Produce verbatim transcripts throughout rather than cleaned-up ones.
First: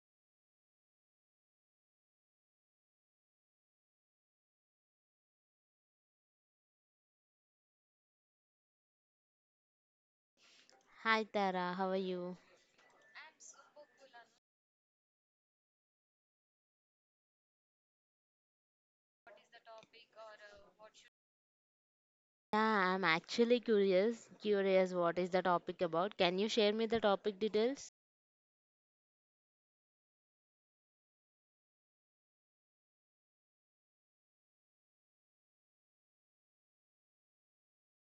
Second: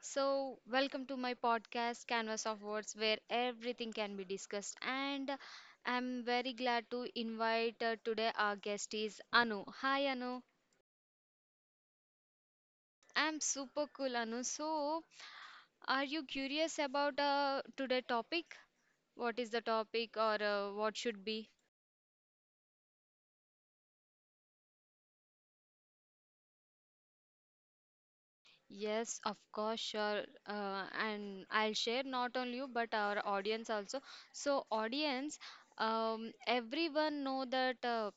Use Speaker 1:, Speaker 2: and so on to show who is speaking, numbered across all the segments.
Speaker 1: So, welcome to my podcast, Canvas of Words, where everything can be discussed. And I'm very glad to invite uh, today our guest is Anu. Hi, Anu.
Speaker 2: Hi Tara, how are you?
Speaker 1: I'm super cool, Anu. So, are you curious about uh, today topic? What is the topic or uh, what should be?
Speaker 2: Yeah, I'm actually curious. Curious what is the topic about? Can you share me the topic details?
Speaker 1: Yes, of course, sure. Uh, and I'll share not only you but our audience also. So, audience, um, everyone know that uh,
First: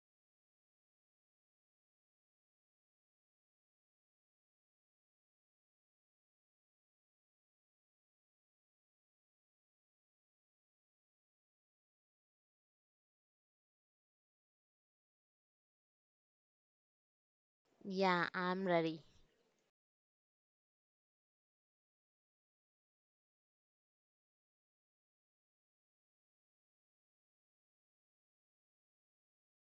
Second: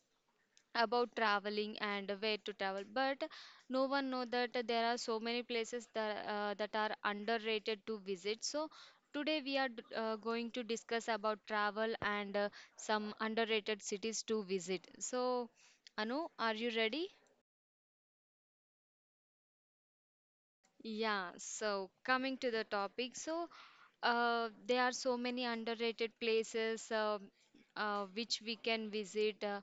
Speaker 1: about traveling and where to travel, but no one know that there are so many places that uh, that are underrated to visit. So, today we are d- uh, going to discuss about travel and uh, some underrated cities to visit. So, Anu, are you ready?
Speaker 2: Yeah, I'm ready.
Speaker 1: Yeah, so coming to the topic, so uh, there are so many underrated places uh, uh, which we can visit, uh,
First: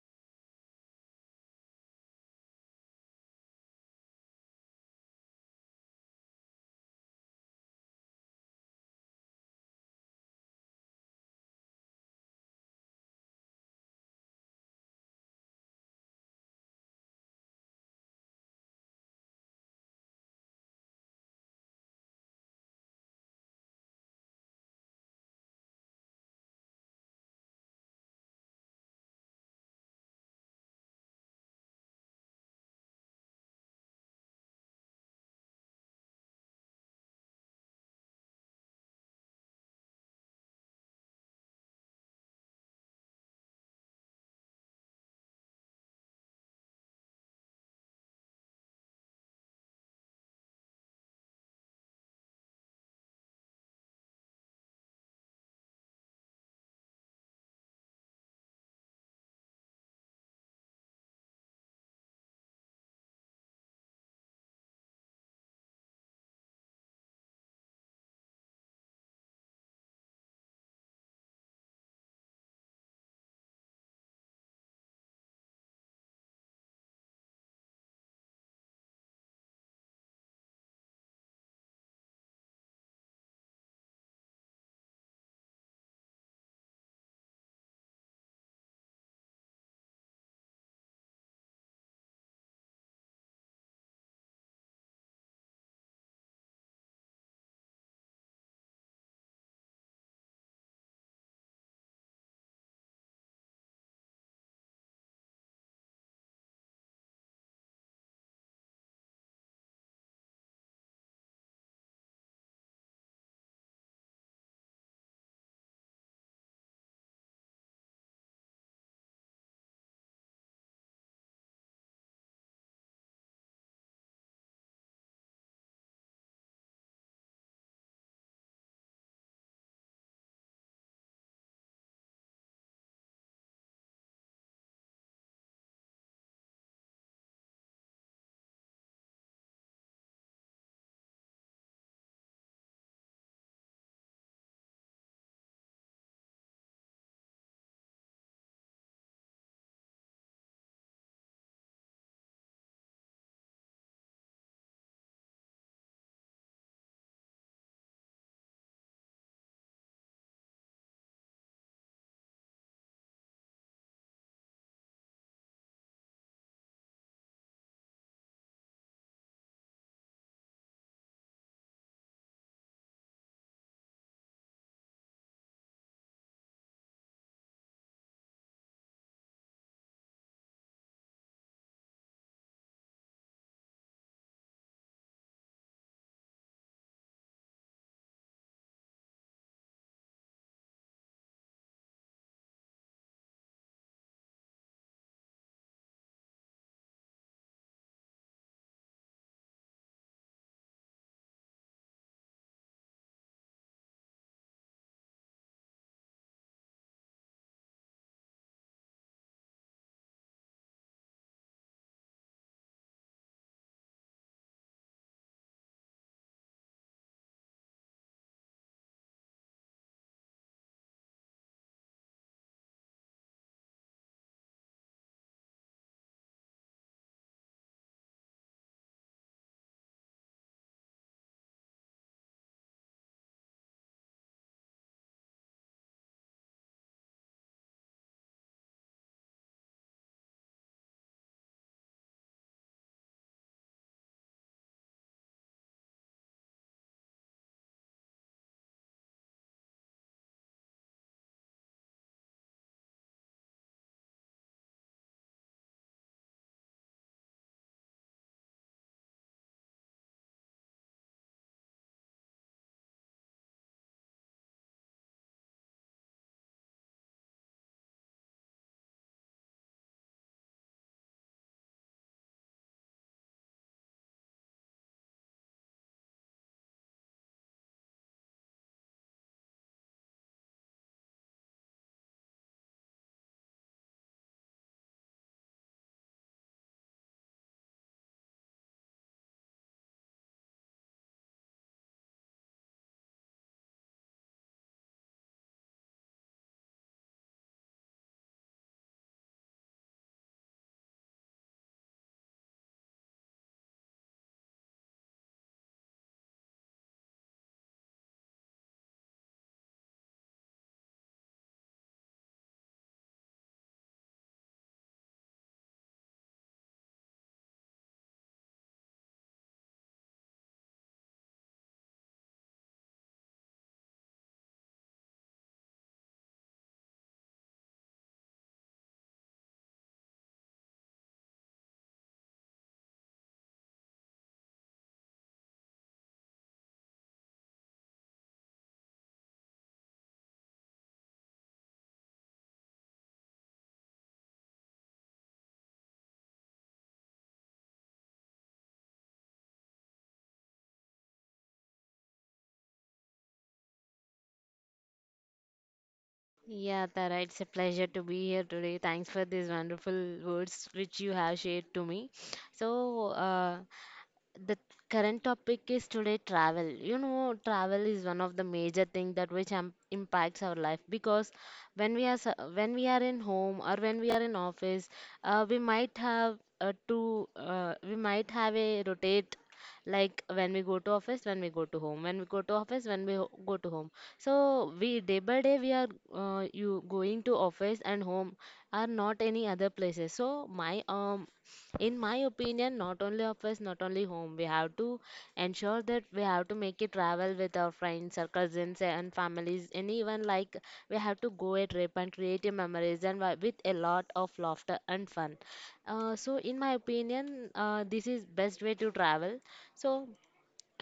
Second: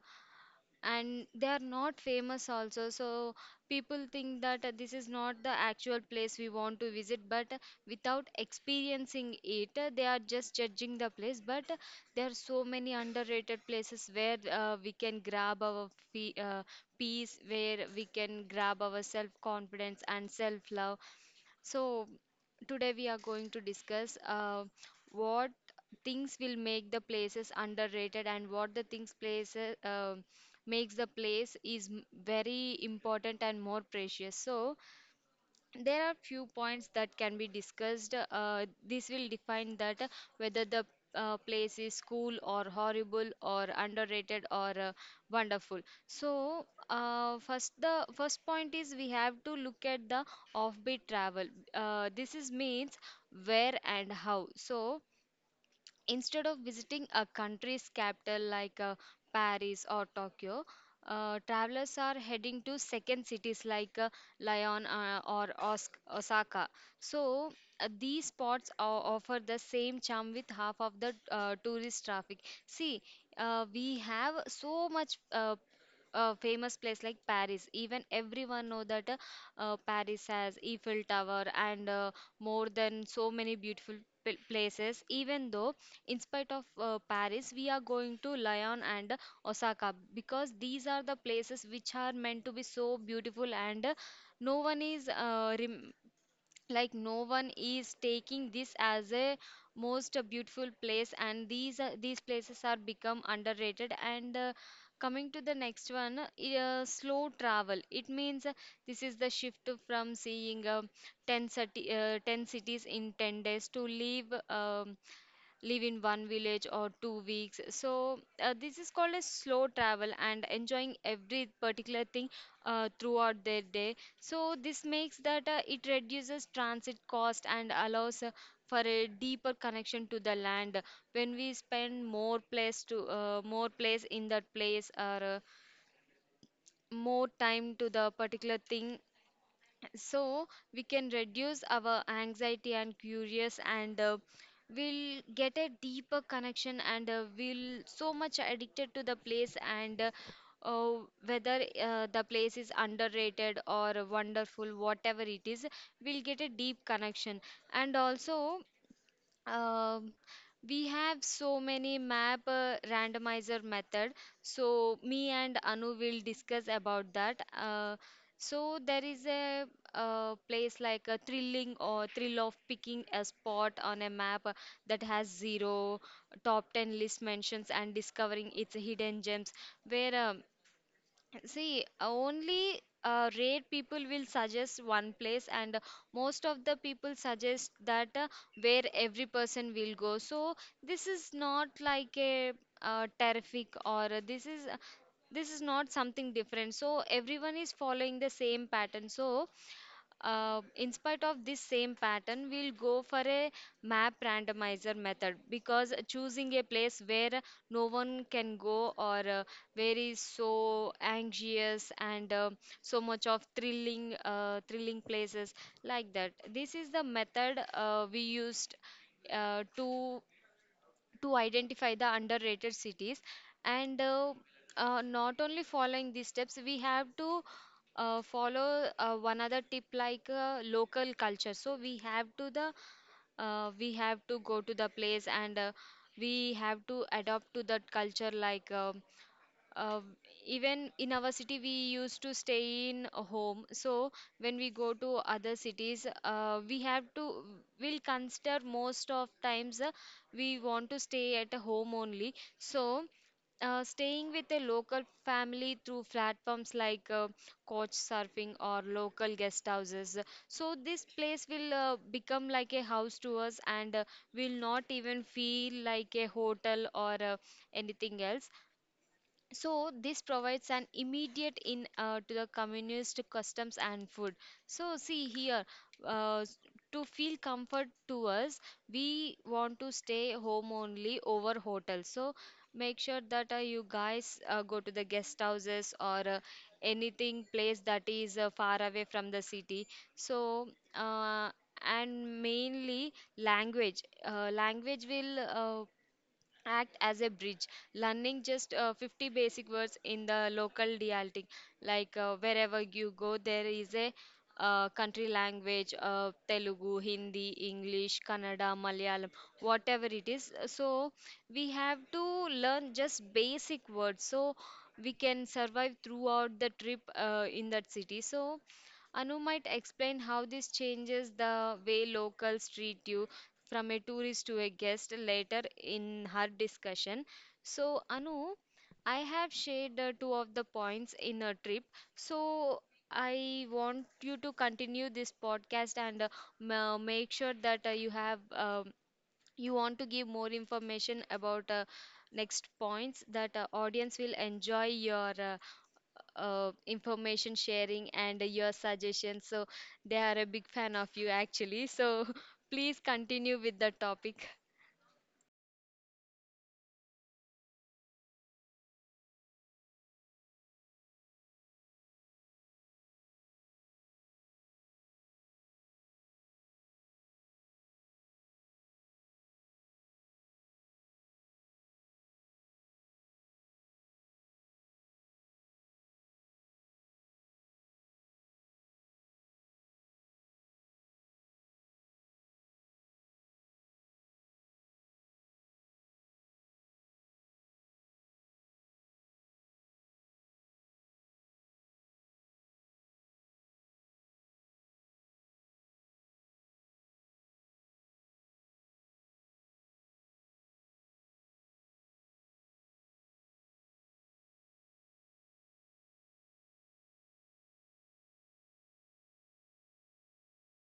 Speaker 1: and they are not famous also. So people think that uh, this is not the actual place we want to visit, but uh, without experiencing it, uh, they are just judging the place. But uh, there are so many underrated places where uh, we can grab our fee, uh, peace, where we can grab our self confidence and self love so, today we are going to discuss uh, what things will make the places underrated and what the things places uh, makes the place is m- very important and more precious. So, there are few points that can be discussed uh, This will define that uh, whether the uh, place is cool or horrible or underrated or uh, wonderful. So uh, first the first point is we have to look at the offbeat travel. Uh, this is means where and how. So instead of visiting a country's capital like uh, Paris or Tokyo, uh, travelers are heading to second cities like uh, Lyon uh, or Os- Osaka. So, uh, these spots o- offer the same charm with half of the uh, tourist traffic. See, uh, we have so much uh, uh, famous place like Paris. Even everyone know that uh, uh, Paris has Eiffel Tower and uh, more than so many beautiful pl- places. Even though, in spite of uh, Paris, we are going to Lyon and uh, Osaka because these are the places which are meant to be so beautiful and uh, no one is uh, rem like no one is taking this as a most beautiful place, and these are- these places are become underrated. And uh, coming to the next one, uh, slow travel. It means uh, this is the shift from seeing uh, ten city, uh, ten cities in ten days to leave um live in one village or two weeks. So uh, this is called a slow travel and enjoying every particular thing uh, throughout their day. So this makes that uh, it reduces transit cost and allows uh, for a deeper connection to the land. When we spend more place to uh, more place in that place or uh, more time to the particular thing, so we can reduce our anxiety and curious and uh, we'll get a deeper connection, and uh, we'll so much addicted to the place and uh, uh, whether uh, The place is underrated or wonderful, whatever it is, we'll get a deep connection. And also, um, we have so many map uh, randomizer method. So me and Anu will discuss about that. Uh, so there is a, uh place like a thrilling or thrill of picking a spot on a map uh, that has zero top ten list mentions and discovering its hidden gems where um, See, only uh, rare people will suggest one place, and uh, most of the people suggest that uh, where every person will go. So this is not like a uh, terrific or uh, this is this is not something different. So everyone is following the same pattern. So uh, in spite of this same pattern, we'll go for a map randomizer method because choosing a place where no one can go or uh, where is so anxious and uh, so much of thrilling, uh, thrilling places like that. This is the method uh, we used uh, to to identify the underrated cities. And uh, uh, not only following these steps, we have to uh, follow uh, one other tip like uh, local culture. So we have to the uh, we have to go to the place and uh, we have to adapt to that culture, like uh, uh, even in our city we used to stay in a home. So when we go to other cities, uh, we have to will consider most of times uh, we want to stay at a home only. So uh, staying with a local family through platforms like uh, coach surfing or local guest houses, so this place will uh, become like a house to us, and uh, will not even feel like a hotel or uh, anything else. So this provides an immediate in uh, to the communist customs and food. So see here, uh, s- to feel comfort to us, we want to stay home only over hotel. So make sure that uh, you guys uh, go to the guest houses or uh, anything place that is uh, far away from the city. So uh, and mainly language uh, language will uh, act as a bridge, learning just uh, fifty basic words in the local dialect. Like uh, wherever you go there is a uh, country language, uh, telugu hindi english kannada malayalam, whatever it is. So we have to learn just basic words, so we can survive throughout the trip uh, in that city. So Anu might explain how this changes the way locals treat you from a tourist to a guest later in her discussion. So, Anu, I have shared uh, two of the points in a trip. So, I want you to continue this podcast and uh, ma- make sure that uh, you have um, you want to give more information about uh, next points that uh, audience will enjoy your uh, uh, information sharing and your suggestions. So they are a big fan of you actually. So please continue with the topic.
Speaker 2: Yeah, Tara, it's a pleasure to be here today. Thanks for these wonderful words which you have shared to me. So, uh, the current topic is today travel you know travel is one of the major thing that which um, impacts our life because when we are s- when we are in home or when we are in office. Uh, we might have uh, to uh, we might have a rotate, like when we go to office, when we go to home, when we go to office, when we ho- go to home. So we day by day we are uh, you going to office and home, are not any other places. So my um in my opinion, not only office, not only home, we have to ensure that we have to make a travel with our friends, our cousins and families, and even like we have to go a trip and create a memories, and wi- with a lot of laughter and fun. Uh, so in my opinion, uh, this is best way to travel. So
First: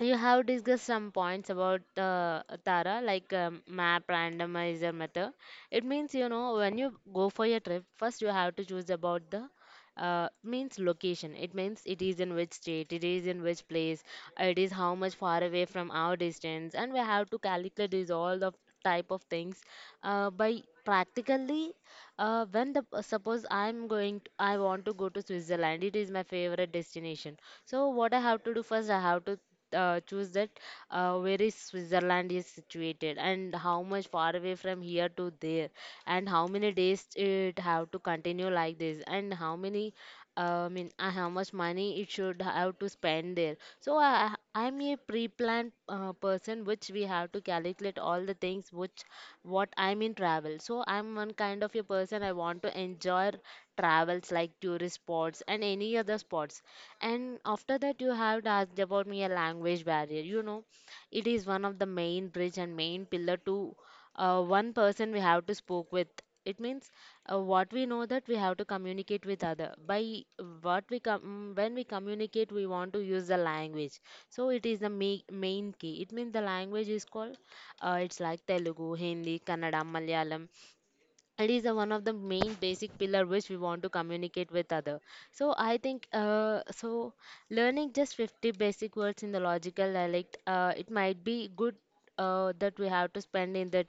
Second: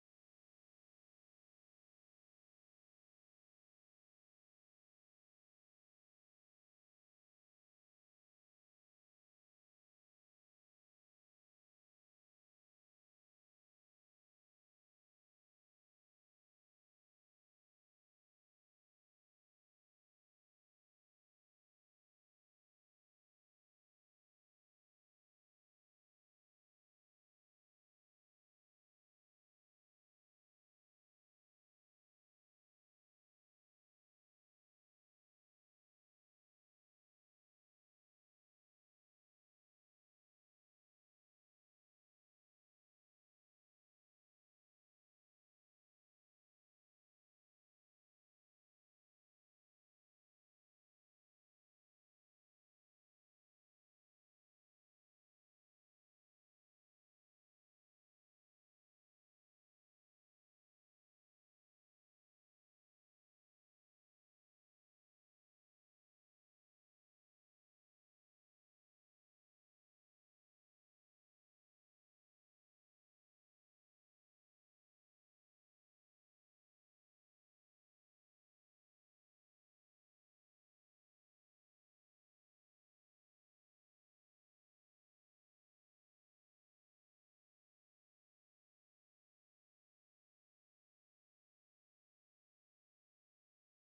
Speaker 2: you have discussed some points about, uh, Tara, like um, map randomizer method. It means, you know when you go for your trip, first you have to choose about the, uh, means, location. It means it is in which state, it is in which place, uh, it is how much far away from our distance, and we have to calculate these all the type of things uh, by practically. Uh, when the uh, Suppose I'm going, to, I want to go to Switzerland. It is my favorite destination. So what I have to do first, I have to uh, choose that uh, where is Switzerland is situated, and how much far away from here to there, and how many days it have to continue like this, and how many, uh, I mean, uh, how much money it should have to spend there. So I, I- I'm a pre-planned uh, person, which we have to calculate all the things which what I'm in travel. So I'm one kind of a person. I want to enjoy travels like tourist spots and any other spots. And after that, you have asked about me a language barrier. You know, it is one of the main bridge and main pillar to, uh, one person we have to spoke with. It means, uh, what we know that we have to communicate with other. By what we com- When we communicate, we want to use the language. So it is the ma- main key. It means the language is called, uh, it's like Telugu, Hindi, Kannada, Malayalam. It is a, one of the main basic pillar which we want to communicate with other. So I think, uh, so learning just fifty basic words in the logical dialect, uh, it might be good uh, that we have to spend in that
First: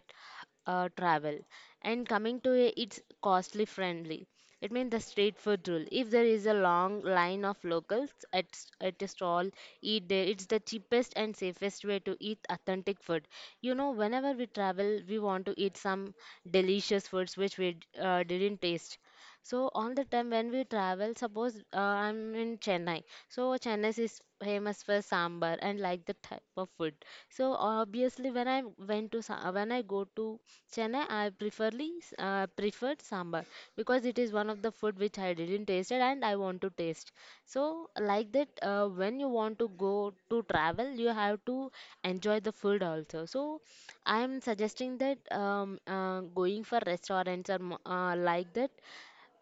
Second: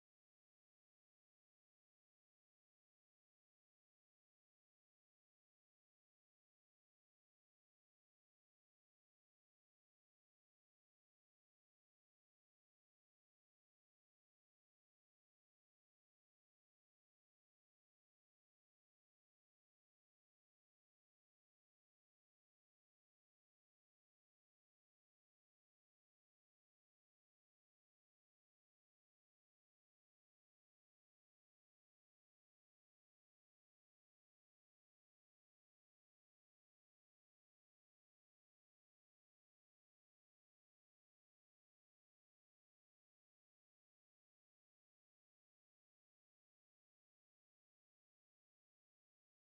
Speaker 2: uh, travel. And coming to it, it's costly friendly. It means the street food rule. If there is a long line of locals at, s- at a stall, eat there. It's the cheapest and safest way to eat authentic food. You know, whenever we travel, we want to eat some delicious foods which we uh, didn't taste. So all the time when we travel, suppose, uh, I'm in Chennai. So Chennai is famous for sambar and like the type of food. So obviously, when I went to Sa- when I go to Chennai, I preferly uh, preferred sambar, because it is one of the food which I didn't tasted and I want to taste. So like that, uh, when you want to go to travel, you have to enjoy the food also. So I'm suggesting that, um, uh, going for restaurants or mo- uh, like that,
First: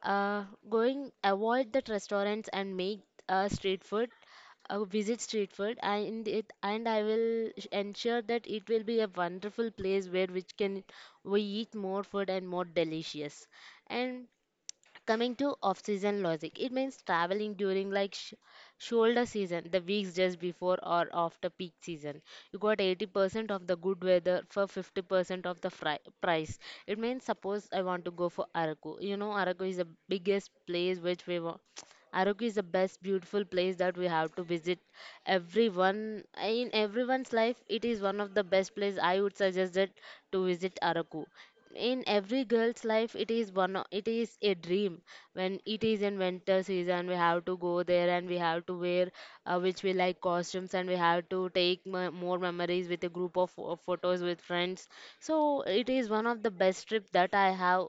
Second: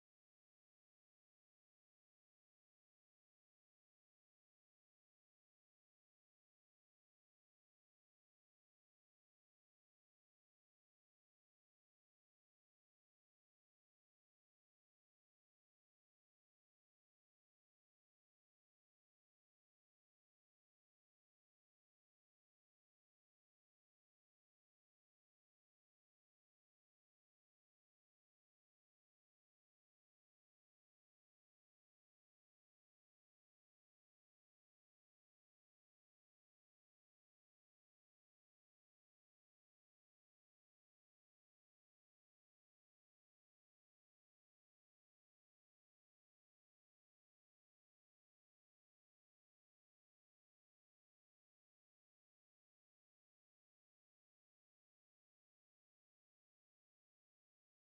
Speaker 2: uh, going, avoid that restaurants and make, uh, street food, uh, visit street food, and it and I will sh- ensure that it will be a wonderful place where which can we eat more food and more delicious. And coming to off-season logic, it means traveling during like sh- shoulder season, the weeks just before or after peak season. You got eighty percent of the good weather for fifty percent of the fri- price. It means, suppose I want to go for Araku. You know, Araku is the biggest place which we wa- Arauco is the best beautiful place that we have to visit. Everyone in everyone's life, it is one of the best place I would suggest that to visit Arauco. In every girl's life, it is one o- it is a dream. When it is in winter season, we have to go there, and we have to wear, uh, which we like costumes, and we have to take mo- more memories, with a group of pho- photos with friends. So it is one of the best trip that I have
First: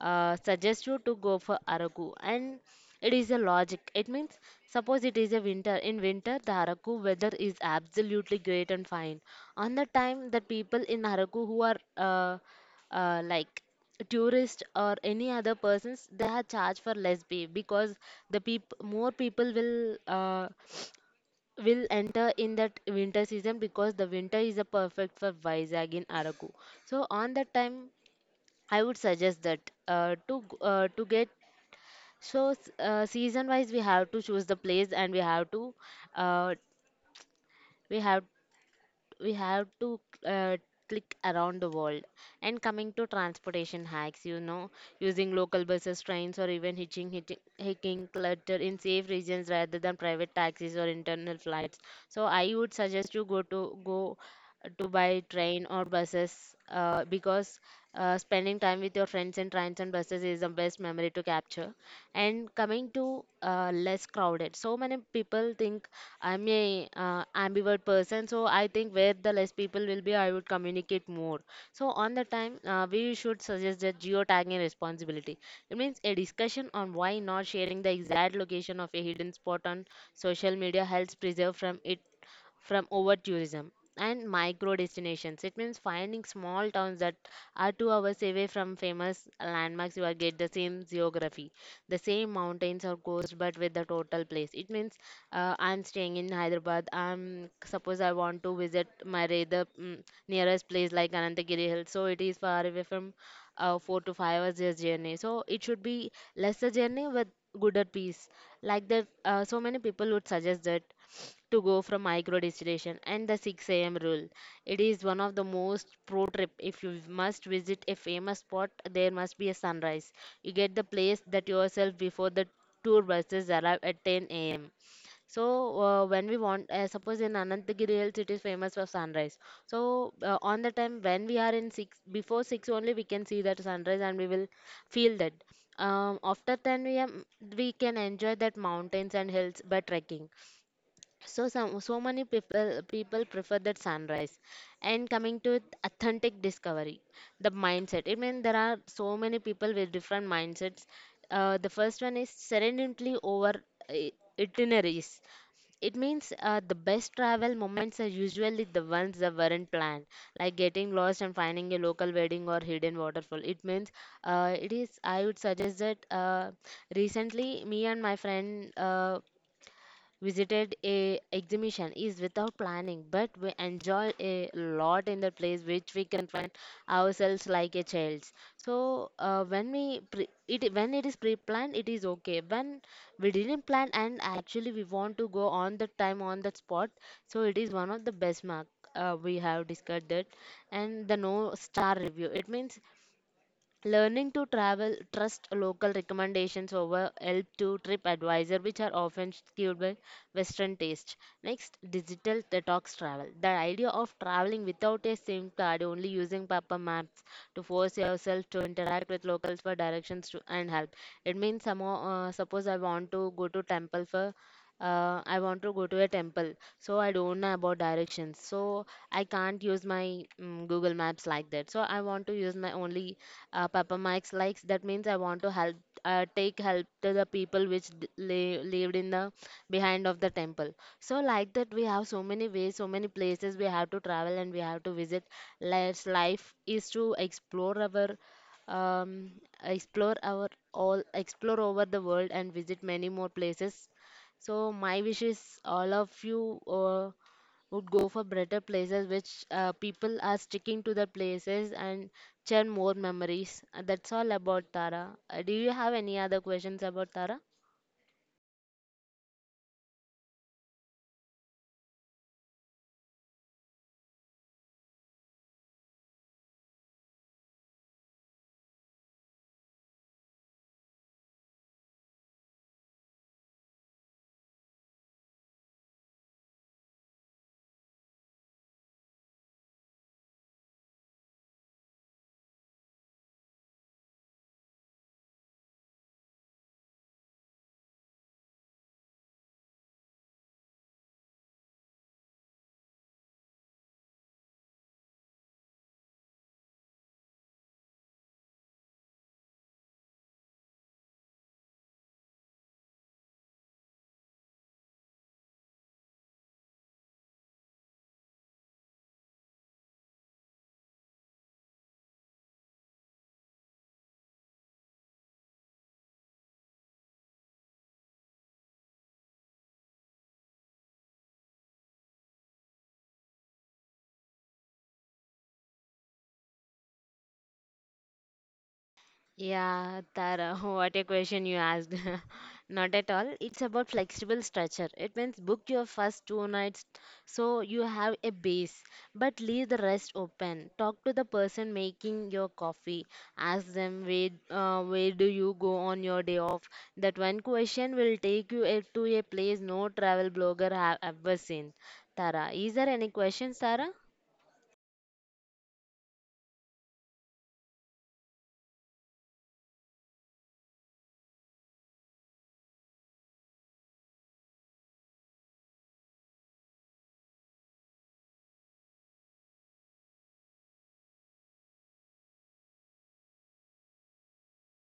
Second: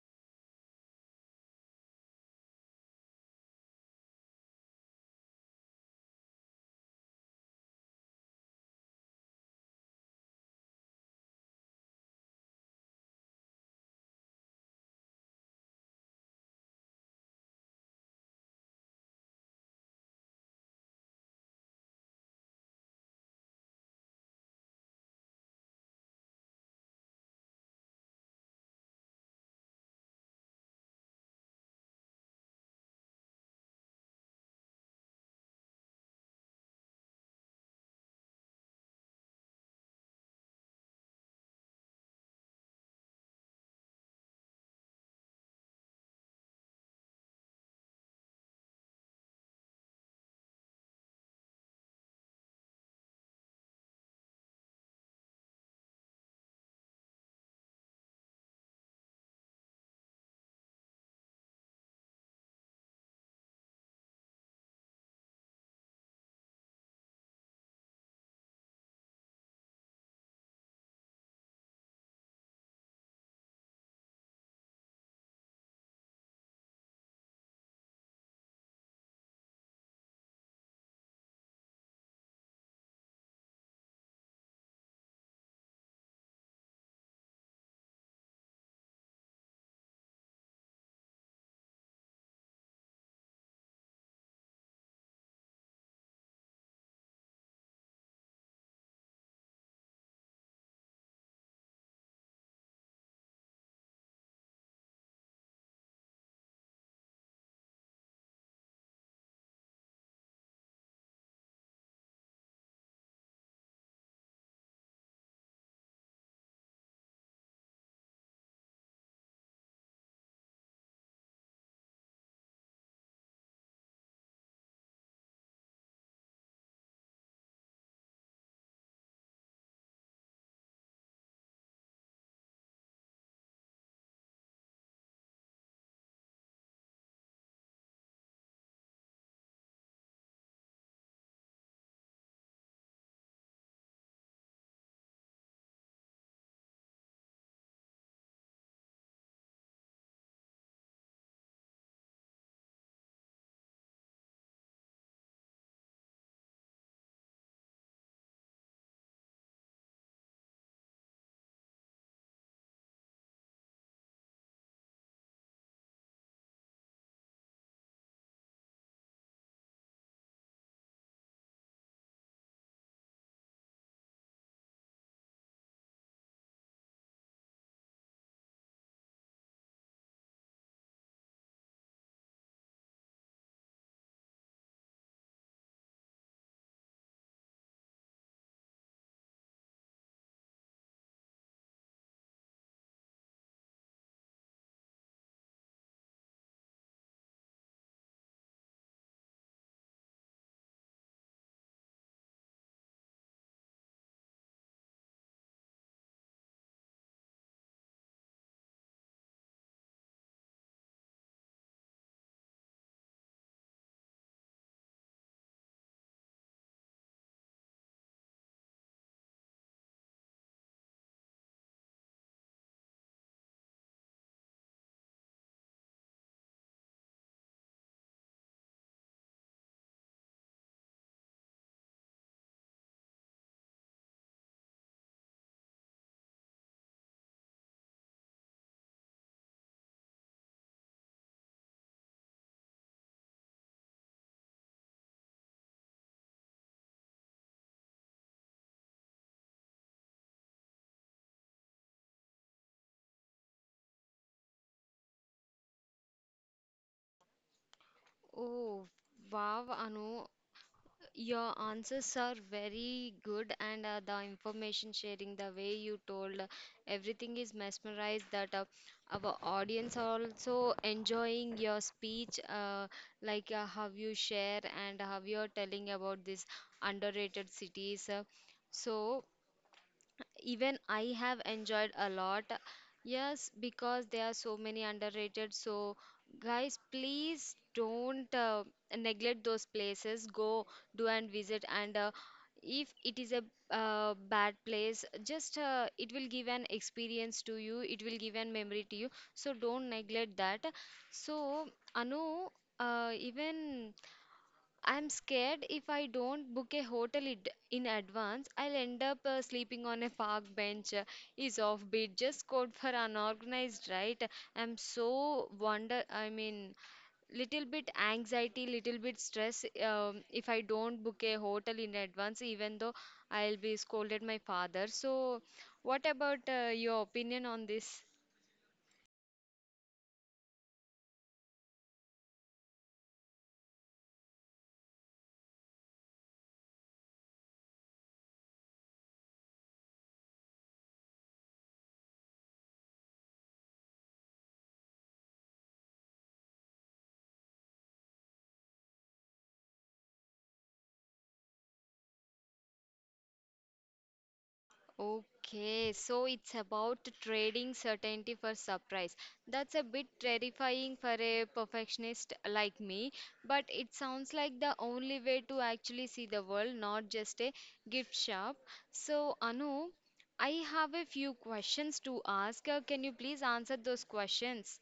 Speaker 2: uh, suggest you, to go for Araku. And it is a logic. It means, suppose it is a winter. In winter, the Haraku weather is absolutely great and fine. On the time, the people in Haraku who are, uh, uh, like tourists or any other persons, they are charged for less pay, because the peop more people will uh, will enter in that winter season, because the winter is a perfect for Vizag in Araku. So on that time, I would suggest that, uh, to g- uh, to get so s- uh, season wise, we have to choose the place, and we have to, uh, we have we have to uh, click around the world. And coming to transportation hacks, you know, using local buses, trains, or even hitching, hitching, hiking clutter in safe regions, rather than private taxis or internal flights. So I would suggest you, go to go to buy train or buses, uh, because uh, spending time with your friends in trains and buses is the best memory to capture. And coming to, uh, less crowded, so many people think, I'm a uh, ambivert person. So I think where the less people will be, I would communicate more. So on the time, uh, we should suggest that geotagging responsibility. It means a discussion on why not sharing the exact location of a hidden spot on social media helps preserve from it, from over tourism, and micro destinations. It means finding small towns that are two hours away from famous landmarks. You are get the same geography, the same mountains or coast, but with the total place. It means, uh, I'm staying in Hyderabad. I'm suppose I want to visit my the mm, nearest place like Anantagiri Hills. So it is far away from, uh, four to five hours just journey. So it should be lesser journey with gooder peace. Like that, uh, so many people would suggest that to go from micro distillation, and the six a m rule. It is one of the most pro trip. If you must visit a famous spot, there must be a sunrise. You get the place that yourself before the tour buses arrive at ten a m. So, uh, when we want, uh, suppose in Anantagiri Hills, it is famous for sunrise. So, uh, on the time when we are in six, before six only, we can see that sunrise, and we will feel that. Um, after ten a m we can enjoy that mountains and hills by trekking. So some so many people people prefer that sunrise. And coming to it, authentic discovery, the mindset. I mean, there are so many people with different mindsets. Uh, the first one is serenely over i- itineraries. It means, uh, the best travel moments are usually the ones that weren't planned, like getting lost and finding a local wedding or hidden waterfall. It means, uh, it is I would suggest that, uh, recently me and my friend uh, visited a exhibition is without planning, but we enjoy a lot in the place which we can find ourselves like a child. So, uh, when we pre- it when it is pre-planned, it is okay. When we didn't plan and actually we want to go on the time on that spot, so it is one of the best mark. Uh, we have discussed that. And the no star review, it means learning to travel, trust local recommendations over help to TripAdvisor, which are often skewed by Western taste. Next, digital detox travel. The idea of traveling without a SIM card, only using paper maps, to force yourself to interact with locals for directions to, and help. It means, somehow, uh, suppose I want to go to temple for uh, I want to go to a temple. So I don't know about directions, so I can't use my mm Google Maps like that. So I want to use my only, uh, Papa Mike's likes. That means I want to help, uh, take help to the people which d- li- lived in the behind of the temple. So like that, we have so many ways, so many places we have to travel and we have to visit. Let's life is to explore our um, explore our all explore over the world and visit many more places. So my wish is all of you uh, would go for better places, which uh, people are sticking to the places and churn more memories. Uh, That's all about Tara. Uh, do you have any other questions about Tara?
Speaker 1: Oh, wow, Anu, your answers are very good, and uh, the information sharing, the way you told, uh, everything is mesmerized that uh, our audience are also enjoying your speech, uh, like uh, how you share and how you're telling about these underrated cities. Uh, so, Even I have enjoyed a lot. Yes, because there are so many underrated. So, guys, please don't uh, neglect those places. Go do and visit. And uh, if it is a uh, bad place, just uh, it will give an experience to you. It will give an memory to you. So don't neglect that. So, Anu, uh, even I'm scared if I don't book a hotel id- in advance, I'll end up uh, sleeping on a park bench. uh, Is offbeat just code for unorganized, right? I'm so wonder, I mean, little bit anxiety, little bit stress, um, if I don't book a hotel in advance, even though I'll be scolded my father. So, what about uh, your opinion on this?
Speaker 2: Yeah, Tara, what a question you asked. Not at all. It's about flexible structure. It means book your first two nights so you have a base, but leave the rest open. Talk to the person making your coffee. Ask them where uh, where do you go on your day off. That one question will take you a- to a place no travel blogger have ever seen. Tara, is there any questions, Tara?
Speaker 1: Okay, so it's about trading certainty for surprise. That's a bit terrifying for a perfectionist like me, but it sounds like the only way to actually see the world, not just a gift shop. So, Anu, I have a few questions to ask. Uh, Can you please answer those questions?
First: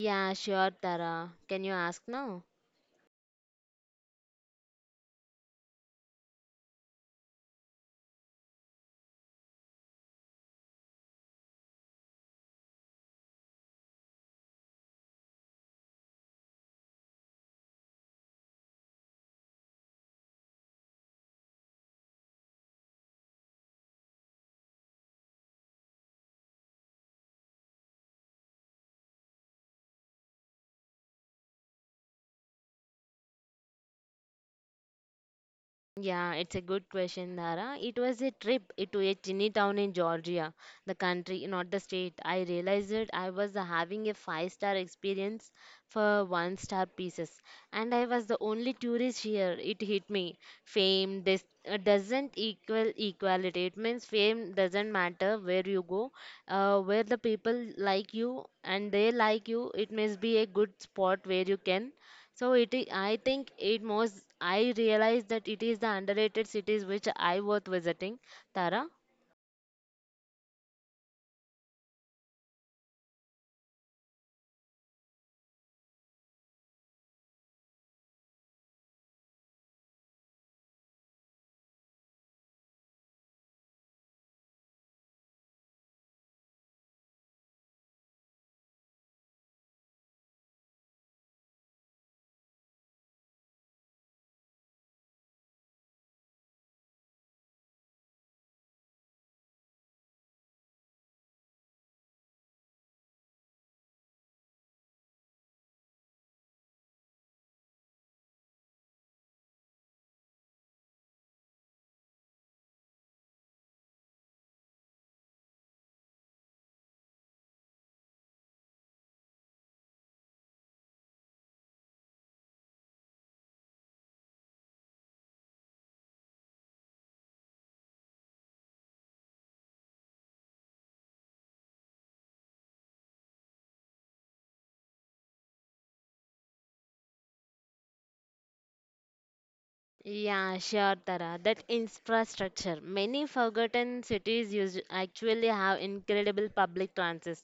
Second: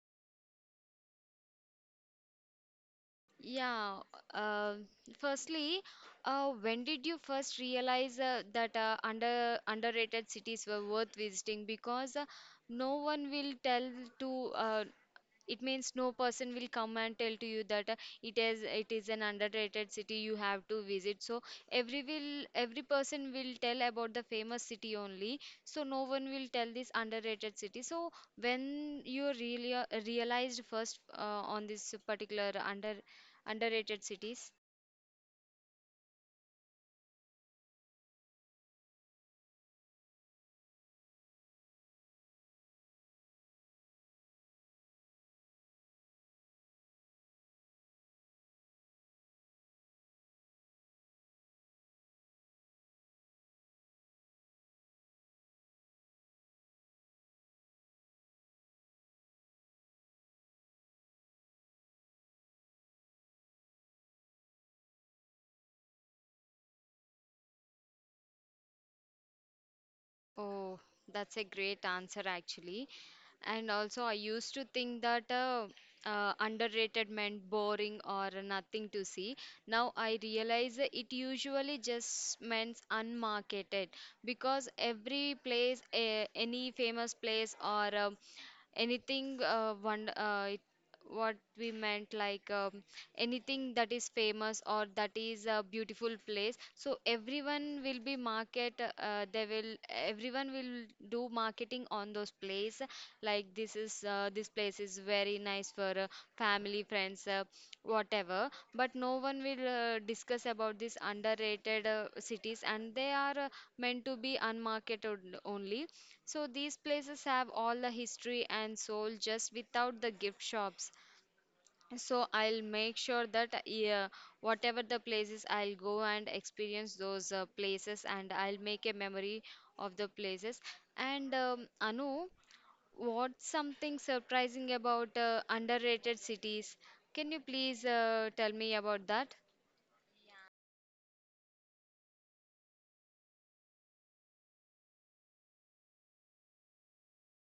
Speaker 2: Yeah, sure, Tara. Can you ask now?
Speaker 1: Yeah. Uh, firstly, uh, when did you first realize uh, that uh, under underrated cities were worth visiting? Because uh, no one will tell to uh, it means no person will come and tell to you that uh, it is it is an underrated city you have to visit. So every will every person will tell about the famous city only, so no one will tell this underrated city. So when you really uh, realized first uh, on this particular under underrated cities.
Speaker 2: Yeah, it's a good question, Dara. It was a trip to a tiny town in Georgia, the country, not the state. I realized that I was having a five-star experience for one-star pieces, and I was the only tourist here. It hit me. Fame, this uh, doesn't equal equality. It means fame doesn't matter where you go, uh, where the people like you and they like you. It must be a good spot where you can. So it is, I think it most I realized that it is the underrated cities which I worth visiting, Tara.
Speaker 1: Oh, that's a great answer actually. And also, I used to think that uh, uh, underrated meant boring or nothing to see. Now I realize that it usually just meant unmarketed because every place, a any famous place or a anything uh, one uh, it, what we meant like um, anything that is famous or that is a beautiful place, so everyone will be market uh, they will everyone will do marketing on those place. Like, this is uh, this place is very nice for uh, family friends, uh, whatever. But no one will uh, discuss about these underrated uh, cities, and they are uh, meant to be unmarketed only. So these places have all the history and soul, just without the gift shops. So I'll make sure that, uh, yeah, whatever the places, I'll go and experience those uh, places, and I'll make a memory of the places. And, um, Anu, what's something surprising about uh, underrated cities? Can you please uh, tell me about that?
Speaker 2: Yeah, sure, Tara. That infrastructure. Many forgotten cities use, actually have incredible public transit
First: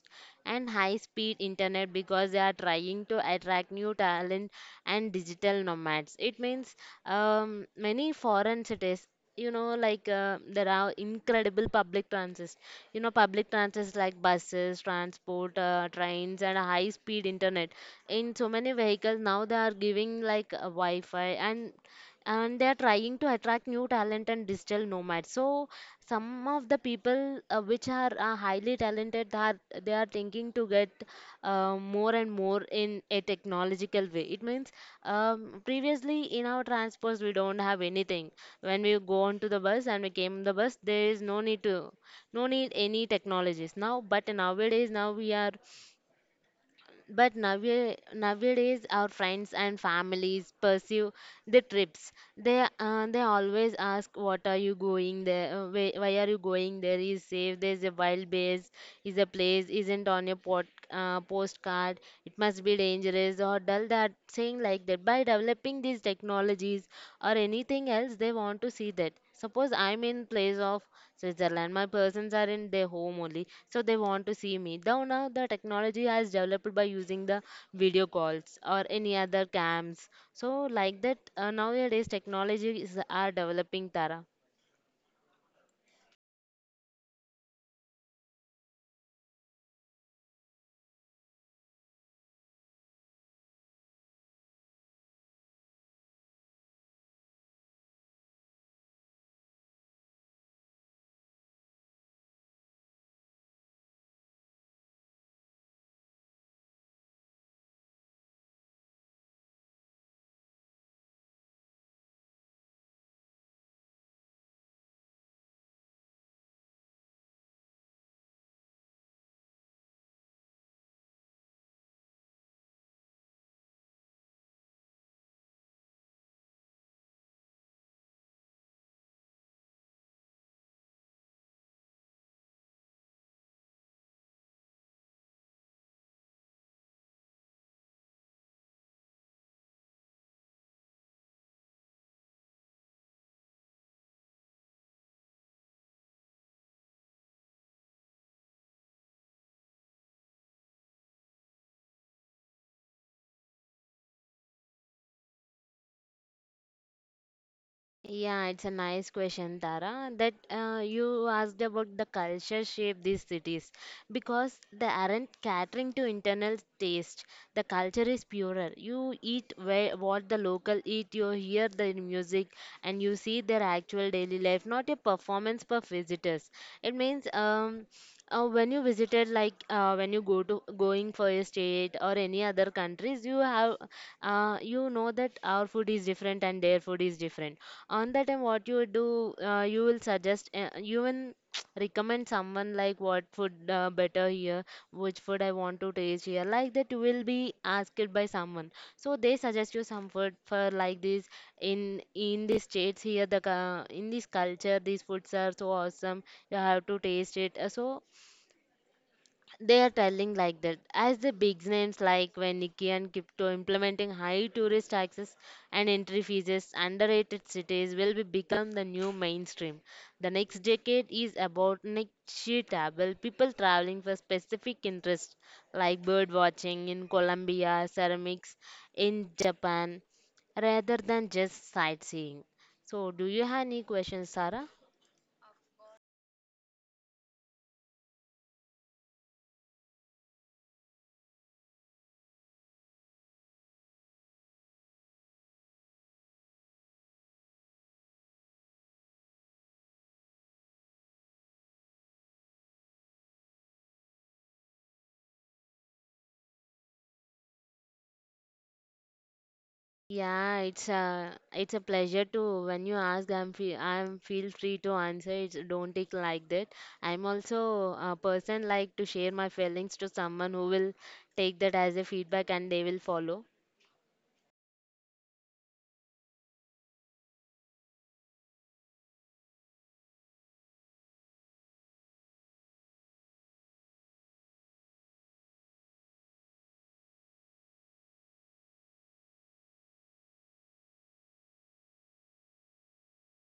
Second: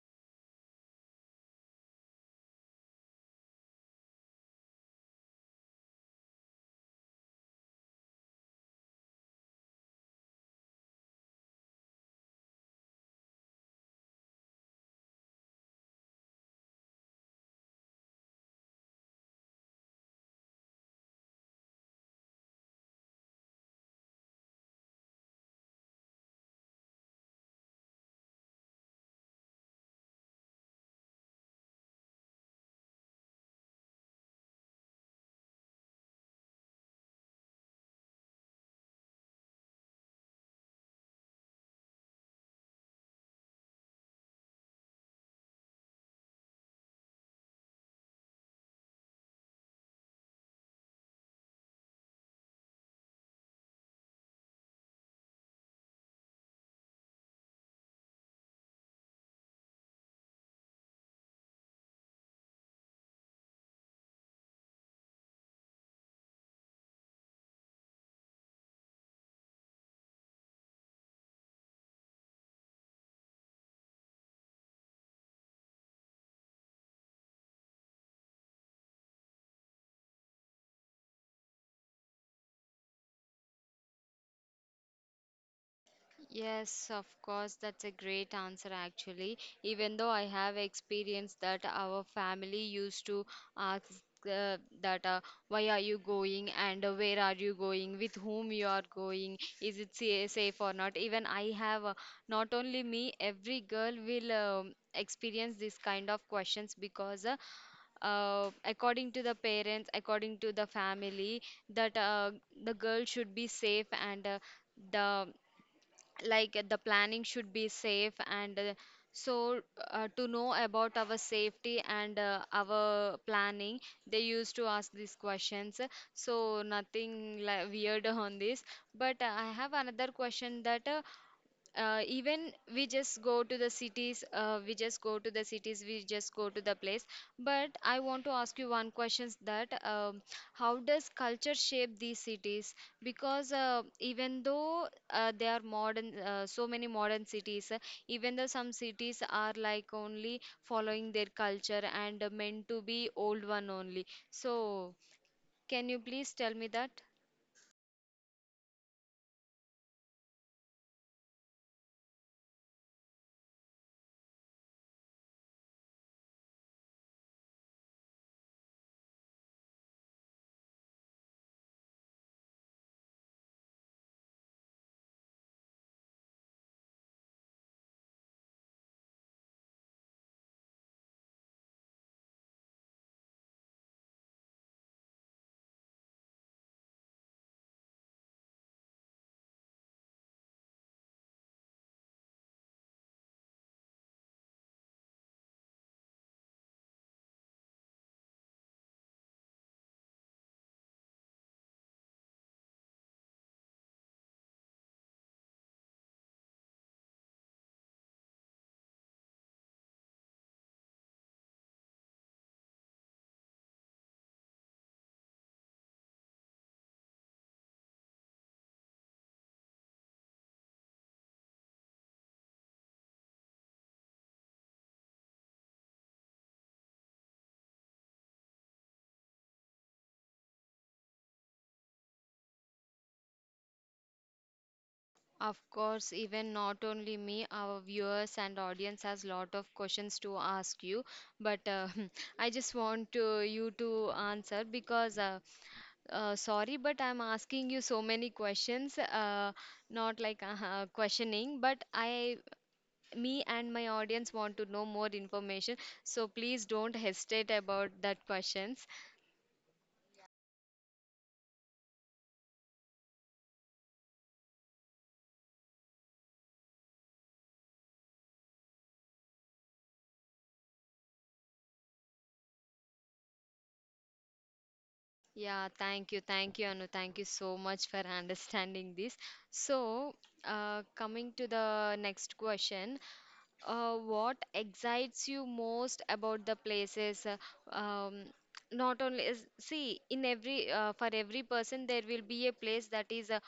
Speaker 2: and high-speed internet because they are trying to attract new talent and digital nomads. It means, um, many foreign cities. You know, like uh, there are incredible public transit. You know, public transit like buses, transport, uh, trains, and high-speed internet. In so many vehicles now, they are giving like a Wi-Fi, and and they are trying to attract new talent and digital nomads. So some of the people uh, which are uh, highly talented, they are they are thinking to get uh, more and more in a technological way. It means, um, previously in our transports we don't have anything. When we go on to the bus and we came on the bus, there is no need to, no need any technologies now, but nowadays now we are but nowadays, nowadays our friends and families pursue the trips. They uh, they always ask, "What are you going there? Uh, Why, why are you going there? Is safe? There's a wild bears. Is a place isn't on your pot, uh, postcard. It must be dangerous or dull." That saying like that. By developing these technologies or anything else, they want to see that. Suppose I'm in place of Switzerland, my persons are in their home only, so they want to see me. Though now the technology has developed by using the video calls or any other cams. So like that, uh, nowadays technologies are developing, Tara.
Speaker 1: Yes, of course, that's a great answer actually. Even though I have experienced that our family used to ask, uh, that uh, why are you going, and uh, where are you going, with whom you are going, is it sa- safe or not. Even I have, uh, not only me, every girl will um, experience this kind of questions, because uh, uh, according to the parents, according to the family, that uh, the girl should be safe, and uh, the like uh, the planning should be safe, and uh, so uh, to know about our safety and uh, our planning, they used to ask these questions. So nothing like weird on this. But uh, I have another question that, uh, uh, even we just go to the cities uh, we just go to the cities, we just go to the place, but I want to ask you one question that, um, how does culture shape these cities? Because uh, even though uh, they are modern, uh, so many modern cities, uh, even though some cities are like only following their culture and uh, meant to be old one only. So can you please tell me that?
Speaker 2: Yeah, it's a nice question, Tara, that uh, you asked about the culture shape these cities, because they aren't catering to internal taste. The culture is purer. You eat where, what the local eat, you hear their music, and you see their actual daily life, not a performance for visitors. It means, um, uh, when you visited, like uh, when you go to going for a state or any other countries, you have, uh, you know that our food is different and their food is different. On that time, what you would do, uh, you will suggest, uh, you will recommend someone like what food uh, better here, which food I want to taste here. Like that, you will be asked by someone. So they suggest you some food for like this in in these states here. The cu- in this culture, these foods are so awesome. You have to taste it. Uh, So they are telling like that, as the big names like Veniki and Kipto implementing high tourist taxes and entry fees, underrated cities will be become the new mainstream. The next decade is about niche-table people traveling for specific interests like bird watching in Colombia, ceramics in Japan, rather than just sightseeing. So, do you have any questions, Sarah?
Speaker 1: Of course, even not only me, our viewers and audience has lot of questions to ask you. But uh, I just want to, you to answer, because uh, uh, sorry, but I'm asking you so many questions. Uh, not like uh, uh, questioning, but I, me and my audience want to know more information. So please don't hesitate about that questions.
Speaker 2: Yeah, it's a it's a pleasure to when you ask. I'm feel I'm feel free to answer. It's don't take like that. I'm also a person like to share my feelings to someone who will take that as a feedback and they will follow.
Speaker 1: Yeah, thank you, thank you, Anu. Thank you so much for understanding this. So, uh, coming to the next question, uh, what excites you most about the places? uh, Um, Not only is, see, in every uh, for every person there will be a place that is uh,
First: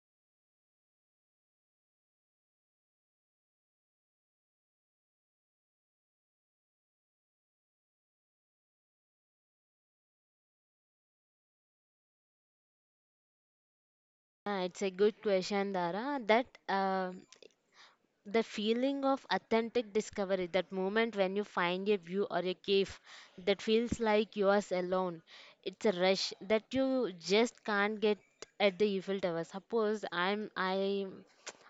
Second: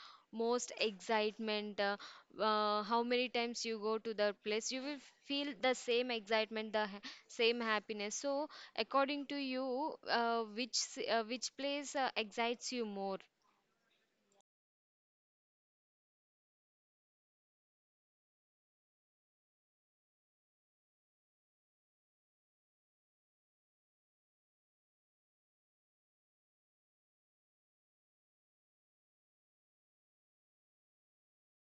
Speaker 1: most excitement. Uh, uh, how many times you go to that place, you will feel the same excitement, the ha same happiness. So, according to you, uh, which s- uh, which place uh, excites you more?
Speaker 2: Yeah, it's a good question, Dara. That uh, the feeling of authentic discovery, that moment when you find a view or a cave that feels like yours alone, it's a rush that you just can't get at the Eiffel Tower. Suppose I'm I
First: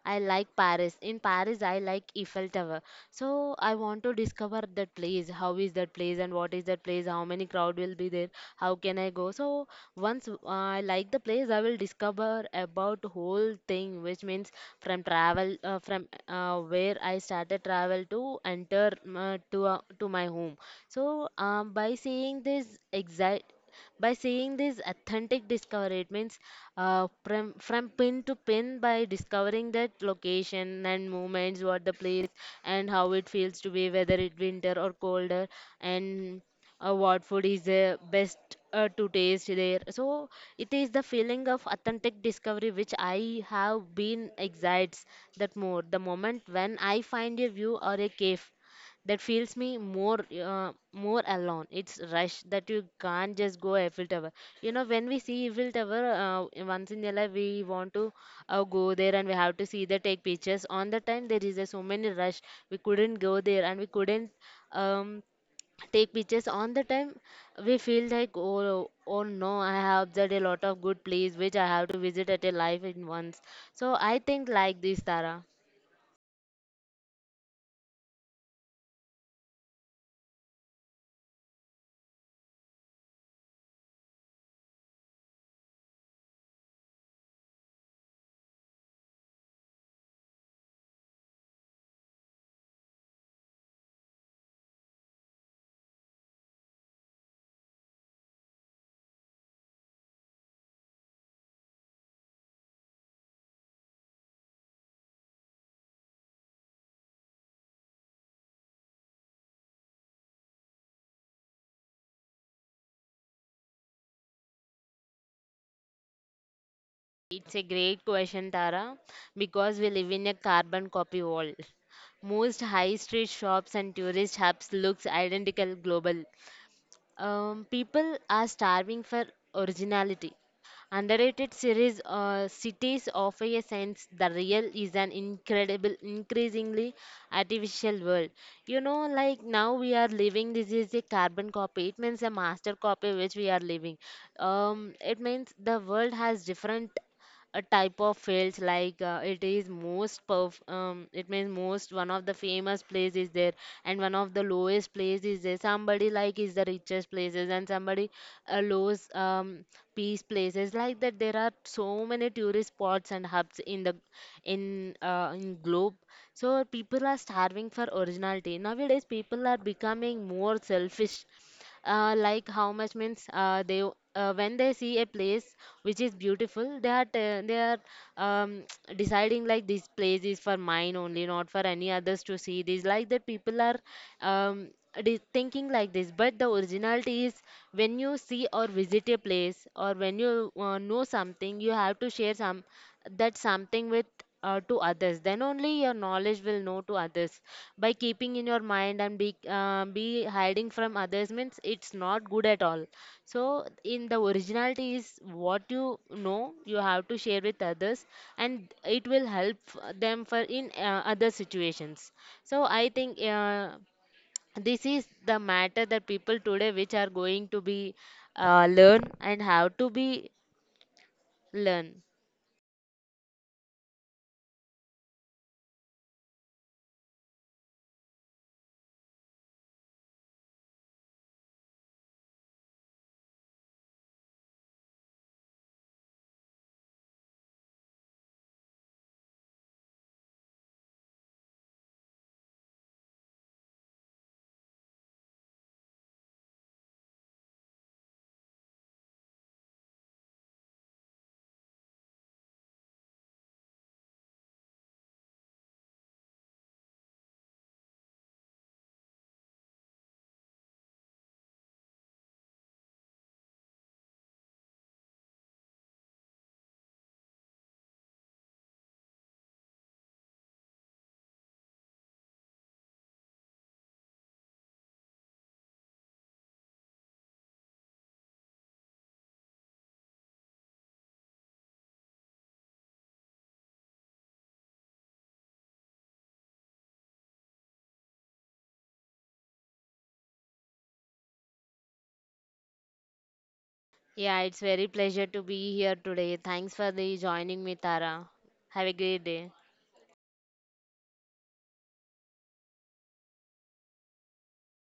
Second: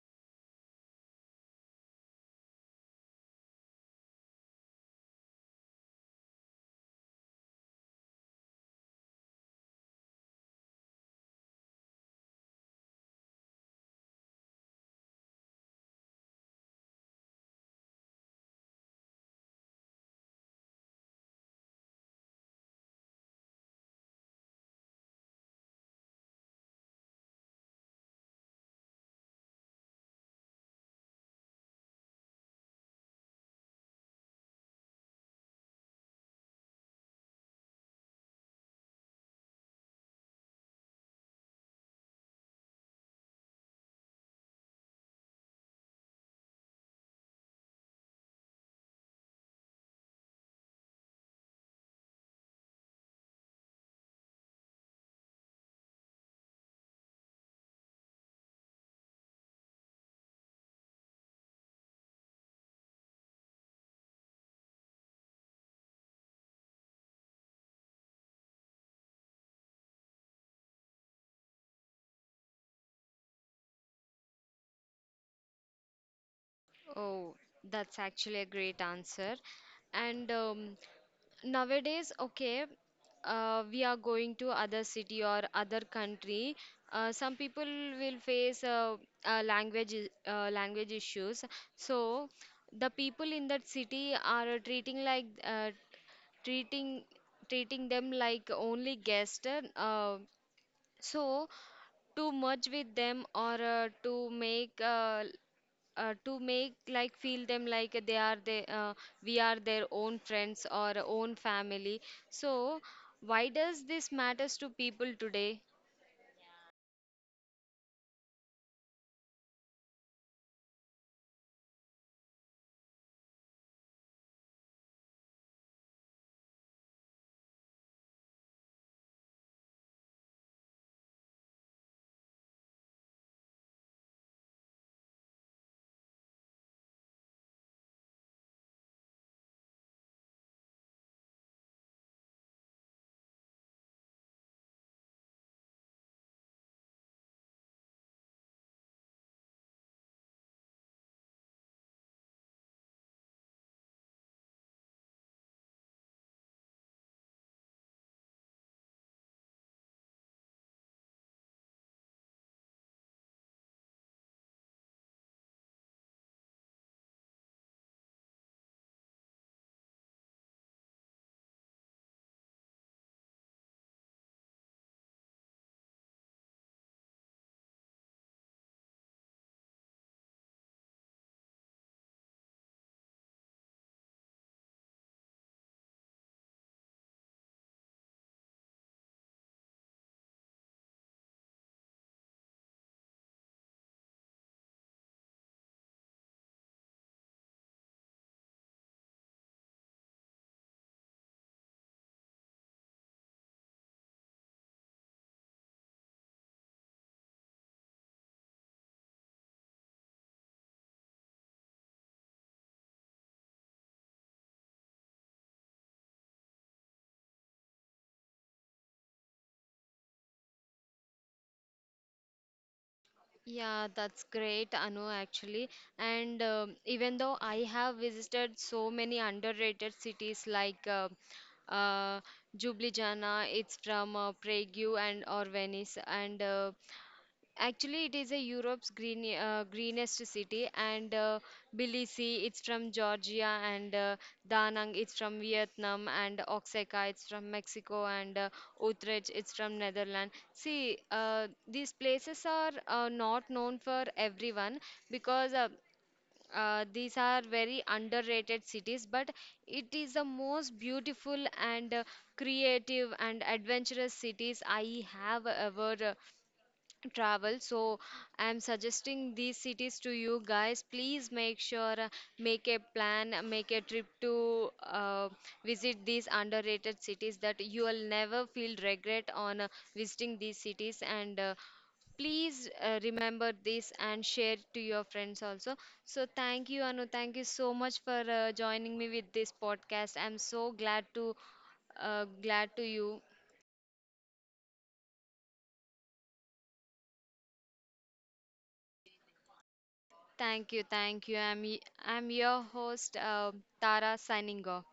Speaker 2: I like Paris. In Paris, I like Eiffel Tower. So I want to discover that place. How is that place and what is that place? How many crowd will be there? How can I go? So once uh, I like the place, I will discover about whole thing, which means from travel, uh, from uh, where I started travel to enter, uh, to uh, to my home. So, um, by seeing this exact. By seeing this authentic discovery, it means, uh, from, from pin to pin by discovering that location and movements, what the place is, and how it feels to be, whether it winter or colder, and uh, what food is the best uh, to taste there. So it is the feeling of authentic discovery which I have been excites that more. The moment when I find a view or a cave that feels me more uh, more alone, it's rush that you can't just go Eiffel Tower. You know, when we see Eiffel Tower, uh, once in a life we want to, uh, go there and we have to see, the take pictures on the time there is a so many rush, we couldn't go there and we couldn't, um take pictures on the time. We feel like, oh oh no, I have observed a lot of good place which I have to visit at a life in once. So I think like this, Tara.
Speaker 1: Oh, that's actually a great answer. And, um, nowadays, okay, uh, we are going to other city or other country. Uh, some people will face uh, uh, language i- uh, language issues. So the people in that city are treating like, uh, treating treating them like only guest. Uh, so to merge with them, or uh, to make uh, uh, to make like feel them like they are they uh, we are their own friends or own family. So why does this matters to people today?
Speaker 2: It's a great question, Tara, because we live in a carbon copy world. Most high street shops and tourist hubs looks identical global. Um, people are starving for originality. Underrated series uh, cities offer a sense the real is an incredible, increasingly artificial world. You know, like now we are living. This is a carbon copy. It means a master copy which we are living. Um, it means the world has different a type of fields, like uh, it is most perf- um, it means most one of the famous place is there and one of the lowest place is there, somebody like is the richest places and somebody uh, lowest, um, peace places. Like that, there are so many tourist spots and hubs in the in uh, in globe. So people are starving for originality. Nowadays people are becoming more selfish, uh, like how much means, uh, they uh, when they see a place which is beautiful, they are te- they are um, deciding like this place is for mine only, not for any others to see this. Like that people are, um, de- thinking like this. But the originality is, when you see or visit a place or when you uh, know something, you have to share some, that something with, uh, to others. Then only your knowledge will know to others. By keeping in your mind and be uh, be hiding from others means it's not good at all. So in the originality is, what you know you have to share with others, and it will help f- them for, in uh, other situations. So I think, uh, this is the matter that people today which are going to be, uh, learn and how to be learn.
Speaker 1: Yeah, that's great, Anu, actually. And, um, even though I have visited so many underrated cities, like uh, uh, Ljubljana, it's from uh, Prague, and or Venice, and, uh, actually, it is a Europe's green, uh, greenest city, and, uh, Tbilisi, it's from Georgia, and, uh, Da Nang, it's from Vietnam, and Oaxaca, it's from Mexico, and, uh, Utrecht, it's from Netherlands. See, uh, these places are uh, not known for everyone, because uh, uh, these are very underrated cities, but it is the most beautiful and uh, creative and adventurous cities I have ever travel. So I'm suggesting these cities to you guys. Please make sure, uh, make a plan, uh, make a trip to uh, visit these underrated cities, that you will never feel regret on uh, visiting these cities. And uh, please uh, remember this and share to your friends also. So thank you, Anu, thank you so much for uh, joining me with this podcast. I'm so glad to, uh, glad to you.
Speaker 2: Yeah, it's very pleasure to be here today. Thanks for the joining me, Tara. Have a great day.
Speaker 1: Thank you, thank you. I'm y- I'm your host, uh, Tara, signing off.